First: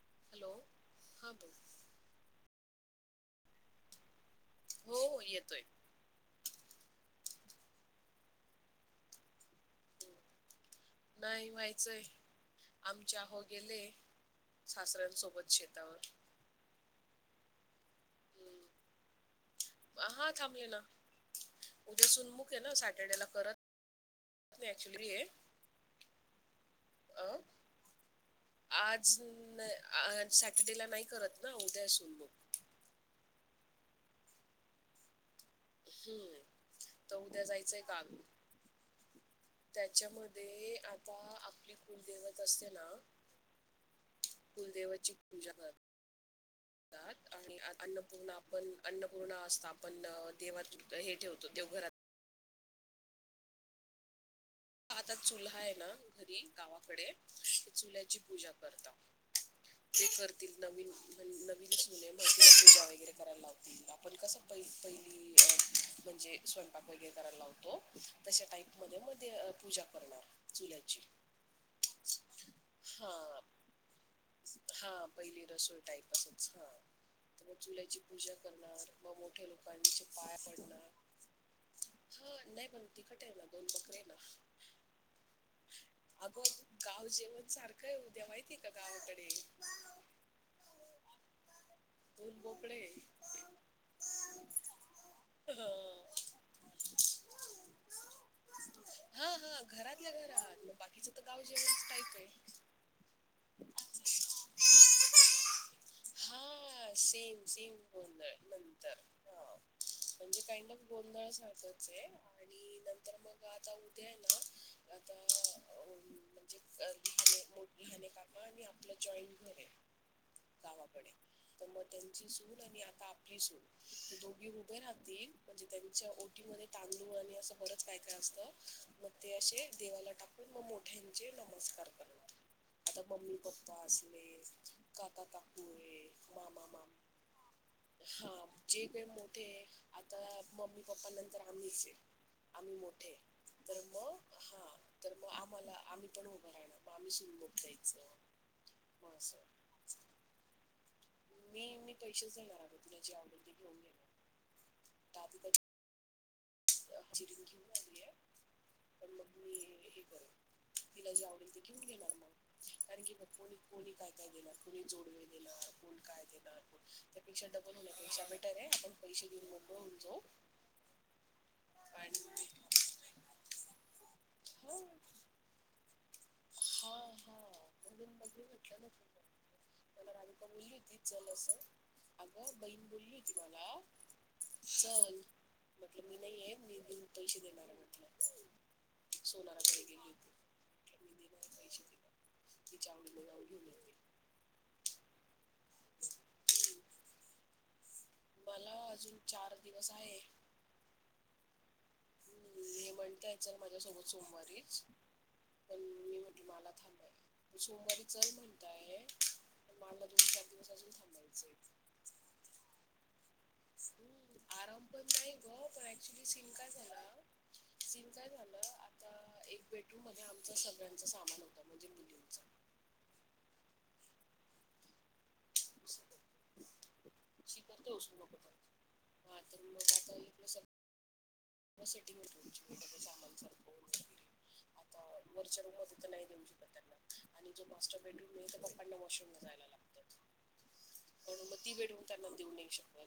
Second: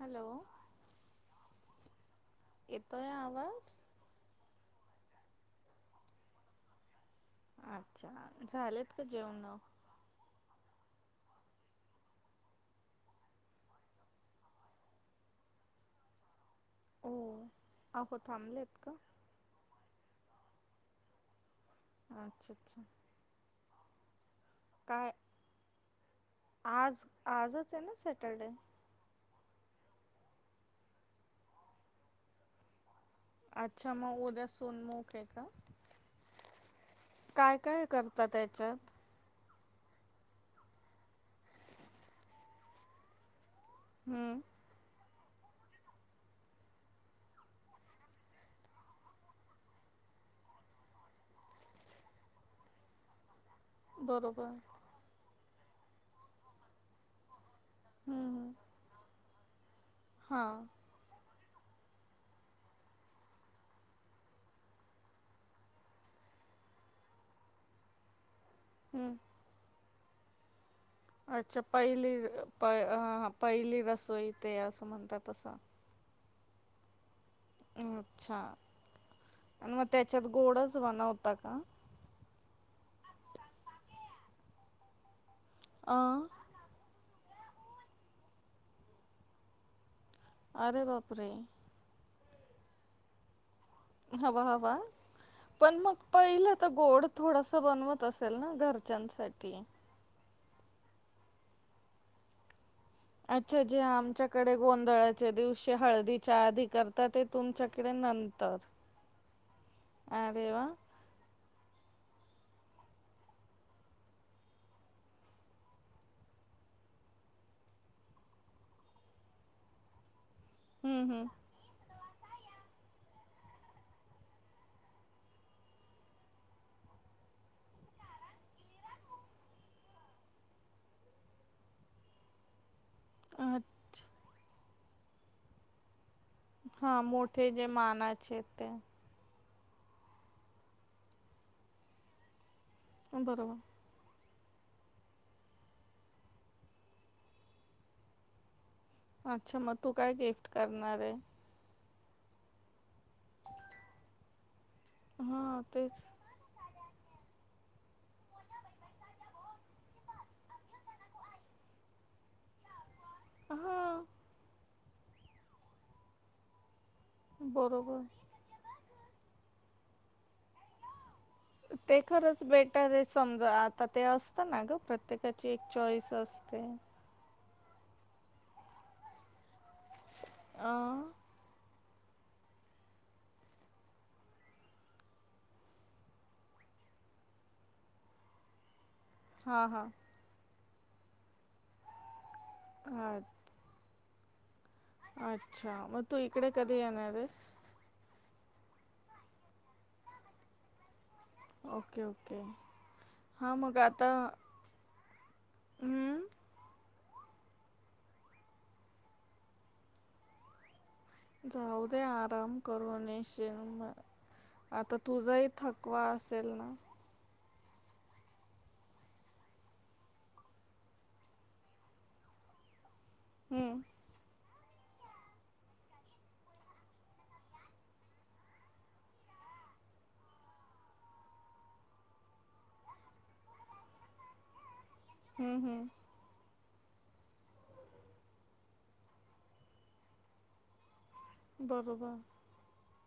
Hello. हा बोल येतोय आवाज? हो येतोय. अच्छा झालेत का जेवण? हम्म. नाही व्हायचंय आमच्या अहो गेले सासऱ्यांसोबत शेतावर हो अहो थांबलेत हम्म. का हा थांबले ना उद्या सुनमुक अच्छा आहे ना अच्छा सॅटर्डे ला परत काय [inaudible] आज अं, आजच आहे ना सॅटरडे ना सॅटरडे ला नाही करत ना उद्या असून मग अच्छा मग उद्या सून मुख खेच का हम्म. तर उद्या काय जायचंय काय गावी करता त्याच्यात त्याच्यामध्ये आता आपले कुलदैवत असते ना हम्म [inaudible] करतात [inaudible] आणि अन्नपूर्णा आपण अन्नपूर्णा असता आपण देवात हे ठेवतो देवघरात बरोबर. चुल्हा आहे ना घरी गावाकडे चुल्याची पूजा हम्म करतात. ते करतील हां नवीन म्हण [inaudible] [inaudible] वैगरे करायला लागत आपण कसे पैसे म्हणजे स्वयंपाक वगैरे करायला लावतो. तशा टाईप म हम्म मध्ये पूजा करणार चुल्हा अच्छा पहिली हा पहिली रसोई ते असं म्हणतातात तसं अच्छा. तर मग चुल्याची पूजा अच्छा करणार मग मोठ्या आणि मग लोकांचे त्याच्यात पाया गोडच पडणार. बनवता का हा नाही पण तिखटेला दोन बकेला अं आगो गाव जे वन सारखं आहे उद्या माहितीय का गावाकडे आरे बापरे. खूप बोपळे हवा हवा पण मग पहिलं तर गोड थोडास बनवत असत. असल ना घरच्यांसाठी बाकीच तर गावजेवणच कायकय अच्छा जे आमच्याकडे गोंधळाच्या दिवशी हळदीच्या आधी हा करतात ते सेम सेम तुमच्याकडे गोंधळ नंतर हा म्हणजे अरे वा कायंड ऑफ गोंधळ सारखच आहे आणि मग आता उद्या आहे ना आता अं, [inaudible] म्हणजे ल लने कामा आणि आपलं जॉईट घर आहे गावा कडे हम्म हम्म. त्यांची सून आणि आता आपली स दोघी उभे राहतील म्हणजे त्यांच्या ओटी मद्ये ता असं का असत ते असे देवाला टाकून मग मोठ्यांचे नमस्कार करणार आता मम्मी पप्पा असले काका काकू हे हा मोठे जे मानाचे ते ठे आता मम्मी पप्पा नंतर आम्हीच आहे आम्ही मोठे बरोबर तर मग हा तर मग आम्हाला आम्ही पण उभं राह ना मग आम्ही शिमुख द्यायच अच्छा मग तू काय गिफ्ट करणारहे मी मी पैसेच देणार आहे म आधी हा त्याची तेच [inaudible] पण मग मी हे कर तिला जे आवडेल ते घेऊन घेणार मग. कारण की कोणी कोणी हां काय काय देणार. कोणी जोडवे देणार, कोण काय देणार, कोण त्यापेक्षा डबल बरोबर. होण्यापेक्षा बेटर आहे आपण पैसे देऊन मोकळ होऊन जाऊ ते खरंच आणि बेटर आहे. समजा आता ते असतं ना ग हो प्रत्येकाची एक चॉईस असते. हा हा म्हणून म्हटलं ना मला राधीका बोलली होती अं चल असं अगं बहीण बोलली होती मला चल म्हंटल मी नाहीये. मी पैसे देणार आहे म्हटलं. हा, हा. सोनाराकडे गेली होती [unintelligible] तिच्या हां. आवडीने [unintelligible] घेऊन येऊ दे. अच्छा मग तू इकडे कधी येणारेस? मला अजून चार दिवस आहे. Okay, okay. हम्म, हे म्हणताय चल हां मग माझ्यासोबत आता सोमवारीच, पण मी हं, म्हटलं मला थांब सोमवारी चल म्हणताय मला दोन, चार दिवस अजून थांबायचंय जाऊ दे आराम करून ते. हम्म, आराम आता पण तुझ नाही ही ग पण थकवा असेल ना? ते काय झालं आता एक बेडरूममध्ये आमच सगळ्यांच सामान होत म्हणे मुलींच हम्म. [inaudible] उचलू नको पण. हा तर मग आता इकडे सगळं सेटिंग होतो सामान सारखं वगैरे आता हं, वरच्या हं, रूमध्ये तर नाही देऊ श आणि जो मास्टर बेडरूम आहे तो पप्पांना वॉशरूमला जायला लागतं. म्हणून मग ती बेडरूम बरोबर. त्यांना देऊ नाही शकतं.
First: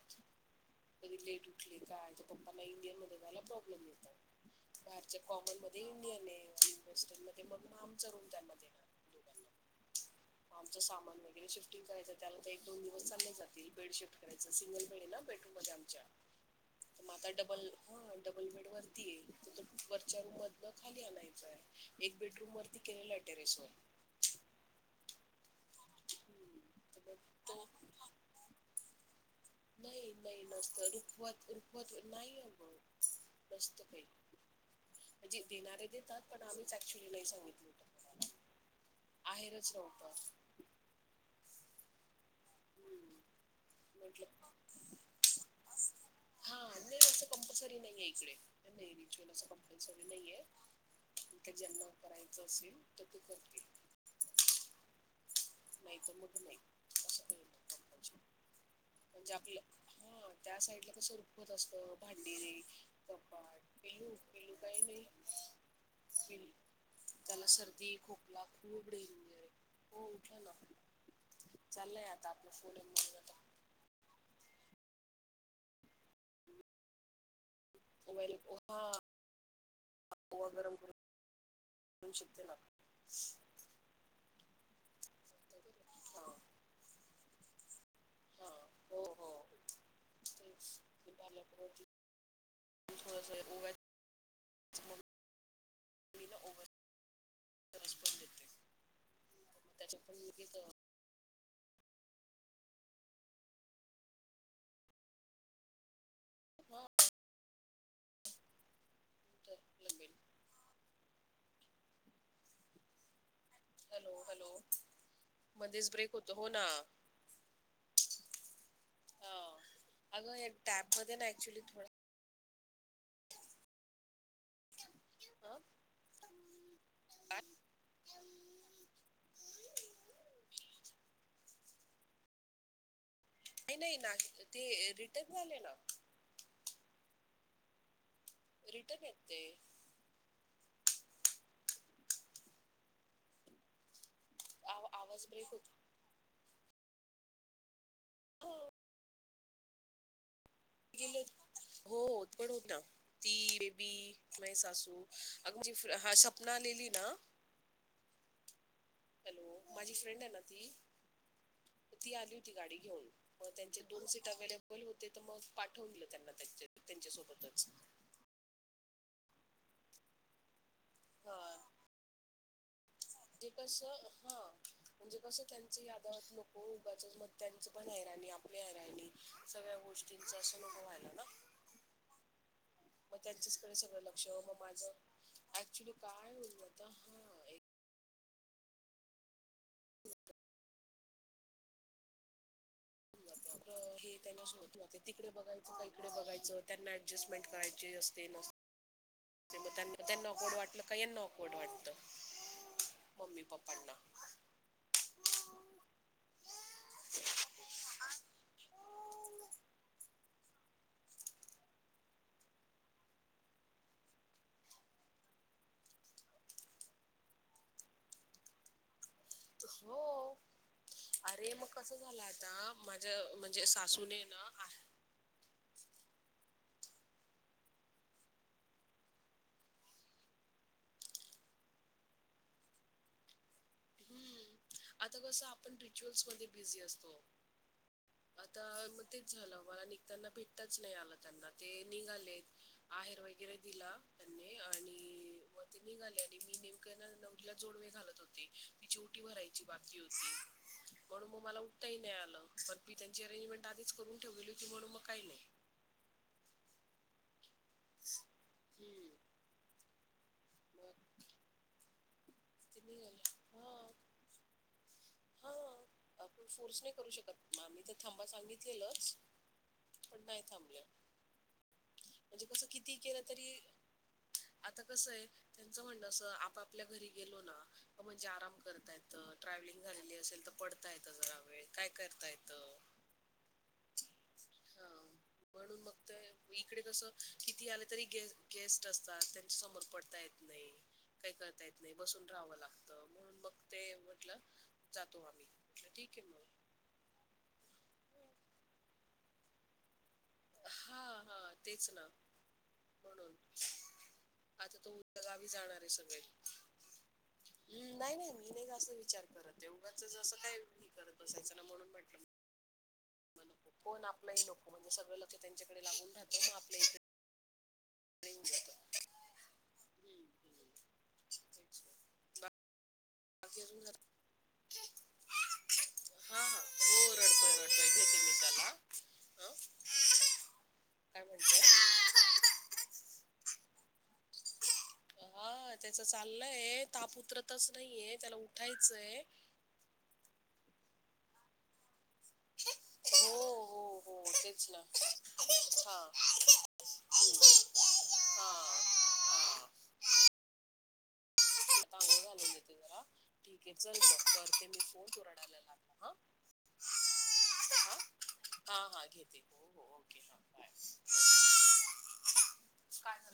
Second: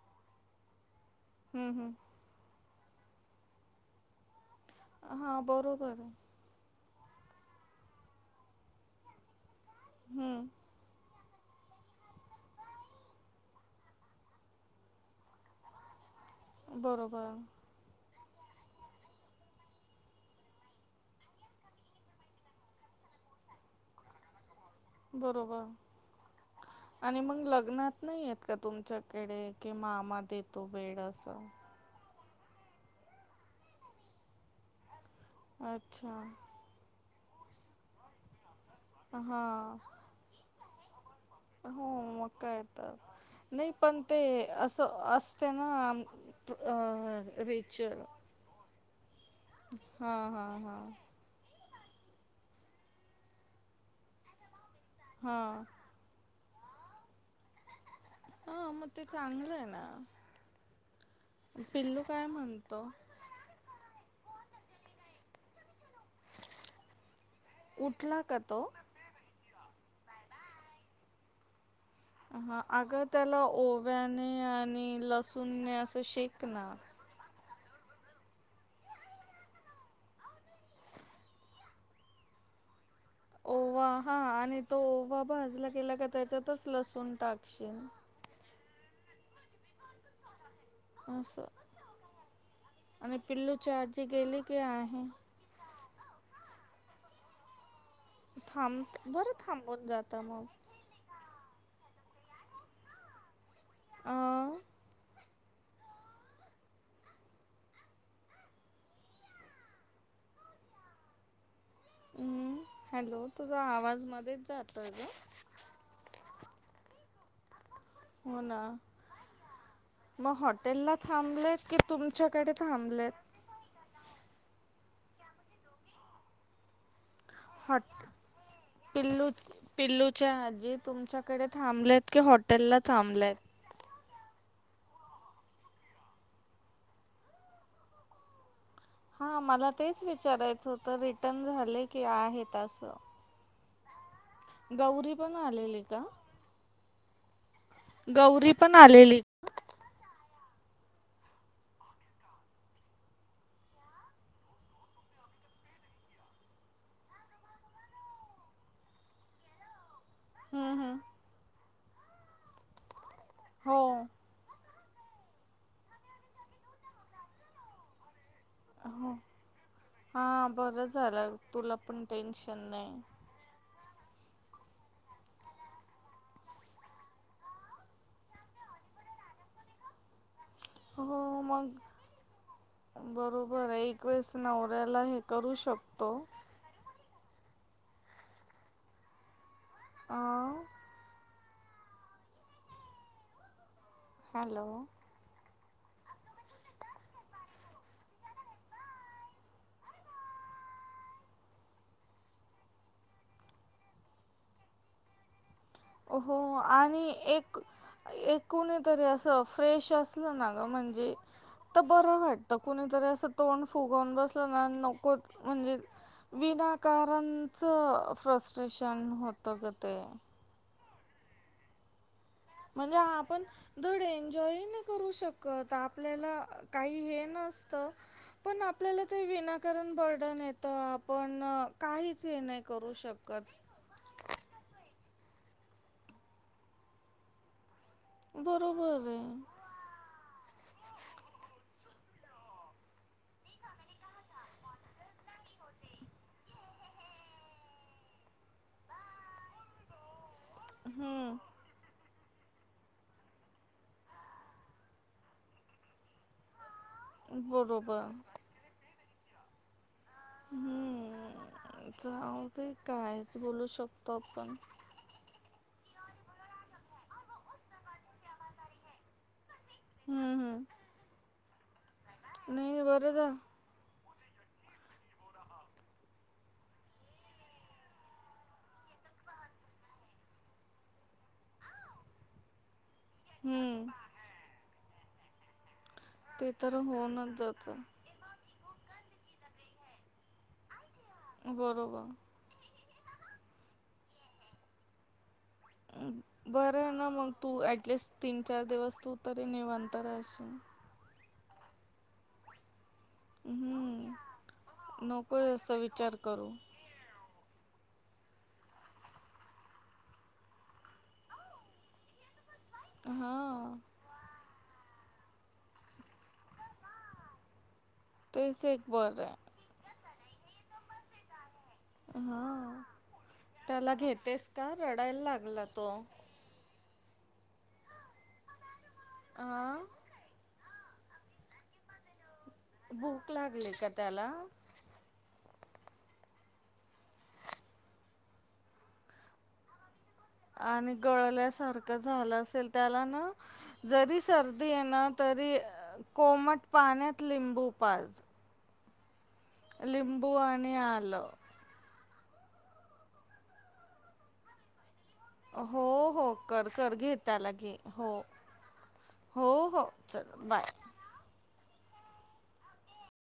कधी लेट हं, उठली हं. काय तर पप्पाना इंडियनमध्ये जायला प्रॉब्लेम येतं. बाहेरच्या हां कॉमनमध्ये बरोबर इंडियन आहे. हॉस्टेल मग आमचा रूम त्यांना देणार दोघांना. हं, मग आमचं सामान वगै शिफ्टिंग करायचं त्याला तर एक दोन दिवस चांगले जातील. बेड शिफ्ट करायचं सिंगल बेड आहे ना बेडरूममध्ये आमच्या. मग आता बरोबर डबल हा डबल बेडवरती आहे. वरच्या रूममधन खाली आणायचं आहे. एक बेडरूम वरती केलेला टेरेसवर. बरोबर तर आणि मग तो लग्नात नाही आहेत का तुम नाही, नाही नसतं. बेड रुखवत असं रुखवत नाही अगं नसतं काही. म्हणजे देणारे अच्छा देतात, पण आम्हीच ऍक्चुली नाही सांगितलं होतं. आहेरच हां नव्हतं हो मग काय तर हम्म. नाही पण ते म्हटलं असं असते ना हा नाही रिच्युअल [unintelligible] कंपलसरी हां नाहीये. हां हां ज्यांना करायचं असेल तर ते करतील. हां नाहीतर मग नाही असं काही नाही हं मग ते म्हणजे चांगलं आपलं आहे ना हा त्या साईडला कस रुकवत असतं. पिल्लू काय भांडी, म्हणतो कपाट पिलू पिलू काही नाही त्याला सर्दी, उठला का खोकला तो खूप डेंजर आहे. हॅलो. हा अग त्याला ओव्याने आणि लसुणने असं शेक ना. ओवा हा ओव गरम करून शेकते ना. ओवा हा आणि तो ओवा भाजला गेला का हा त्याच्यातच लसूण टाकशील. हा हो हो तेच ते असं? पालकवरती आणि थोडंसं पिल्लूची ओव्याचं आजी गेली की मग आहे? [inaudible] थांब-बरं मग थांबून त्याच्यात पण जाता मग? लगेच अ हा तर लगेल हम्म, हॅलो, तुझा आवाज हॅलो मध्येच हॅलो जातोय ग! मध्येच ब्रेक होतो हो ना होना, हा मग अगं या हॉटेलला टॅबमध्ये ना ऍक्च्युली थांबलेत कि थोडं तुमच्या कडे थांबलेत. ह. हट. पिल्लू-पिल्लूच्या आजी तुमच्याकडे थांबल्यात की हॉटेलला थांबल्यात? नाही नाही ना, ते रिटर्न झाले ना! रिटर्न येत ते हा, मला तेच विचारायचं होतं, रिटर्न झाले की आहेत असं? आव गौरी आवाज पण ब्रेक आलेली होतो का? गौरी पण आलेली. गेले हो [inaudible] पण होना, ती, बेबी, माझी सासू, अगं म्हणजे, हा, सपना आलेली ना [inaudible] हॅलो! माझी फ्रेंड आहे ना ती, हम्म, हम्म. तर ती आली होती गाडी घेऊन. त्यांचे दोन हो सीट अव्हेलेबल बल होते, तर मग पाठवून दिलं त्यांना त्यांच्या-त्यांच्यासोबतच. हो, हा बरं झालं, तुला पण टेन्शन नाही. तेे कसं? हा म्हणजे कसं... त्यांच यादावत नको उगाचच म त्यांचं पण रा [inaudible] सगळ्या गोष्टींचा हो, मग. मग बरोबर त्यांच्याचकडे आहे, सगळं लक्ष एकवेळेस मग माझं नवऱ्याला हे करू ऍक्च्युली शकतो. काय होऊन जातं हा एक अ होऊन जातं. [inaudible] हॅलो तिकडे बघायच च इकडे बघायचं! त्यांना ऍडजस्टमेंट करायची असते, नसते. मं त्यांना, त्यांना ऑकवर्ड वाटलं की यांना ऑकवर्ड वाटतं. मम्मी-पप्पांना हो हो, आणि एक एक कुणीतरी असं फ्रेश असलं ना ग... म्हणजे तर बरं वाटतं! कुणीतरी असं तोंड फुगवून बसलं ना, नको, म्हणजे विनाकारणचं फ्रस्ट्रेशन होत गं ते. हो अरे, मग कसं झालं? आता म्हणजे, माझ्या आपण म्हणजे धड सासूने एन्जॉयही ना नाही करू शकत. आपल्याला अ-काही हे नसतं, पण आपल्याला ते विनाकारण बर्डन येतं. आपण काहीच हे नाही करू शकत. हम्म. आता कसं, आपण रिच्युअल्स मध्ये बिझी असतो. आता, मग बरोबर आहे तेच झालं, मला निघताना भेट तच नाही आला त्यांना, ते निघाले, आहेर वगैरे दिला त्यांनी, आणि मग ते निघाले, आणि मी नेमकं आहे ना... नवरीला जोडवे घालत होते तिची उटी भरायची [inaudible] म्हणुन हम्म, मं मला उठता येईना. पण मी त्यांची अरेंजमेंट आधीच करून ठेवली होती, म्हणून मग काही नाही. बरोबर. हम्म. मग हम्म च ते निघाले कायच बोलू हा शकतो आपण! हा, आपण फोर्स नाही करू शकत. मग आम्ही तर थांबा सांगितलेलंच! पण हम्म, नाही हम्म. थांबल्या. नाही, वर जा. आता कसय आहे त्यांचं म्हणणं असं आपापल्या घरी [inaudible] अ म्हणजे आराम करता येत. ट्रॅव्हलिंग झालेली असेल तर पडता येत जरा वेळ काय करता येतं. हम्म हा म्हणून मग ते तर इकडे कस होऊनच किती जातं आलं तरी गे गेस्ट असतात त्यांच्या समोर पडता येत नाही. काही करता बोल येत नाही बसून राहावं लागत म्हणून मग ते म्हटलं जातो आम्ही म्हटलं ठीक आहे मग बरं ना मग तू ऍटलिस्ट तीन चार दिवस तू तरी निवांत राह [unintelligible] हा हा तेच ना म्हणून आता तो हम्म उद्या नको गावी जास्त जाणार आहे विचार सगळे करू. हम्म नाही नाही मी नाही ग असं विचार करत आहे उगाच जसं कायी करत बसायचं ना म्हणून म्हटलं. हा. मग नको कोण आपलंही नको म्हणजे सगळे लक्ष त्यांच्याकडे लागून राहत मग आपल्या इथे तेच एक बरय तेच हा ना. बाकी अजून त्याला काय? घेतेस का रडायला लागला तो हा हा हो रडतोय रडतोय घेते मी त्याला हा आह काय म्हणतोय. भूक लागली का त्याला? हा त्याच चाललंय ताप उतरतच नाहीय त्याला उठायचंय. आणि गळल्यासारखं झालं असेल. त्याला ना हो हो जरी हो तेच सर्दी ये ना तरी हा कोमट पाण्यात हम्म. लिंबू पाझ. हा हा लिंबू आणि आल. ठीके चल मग करते मी फोन तू रडायला हो लागला हा हो कर कर घे त्याला घे हा हो. हा हा घेते हो हो ओके हा बाय. झालं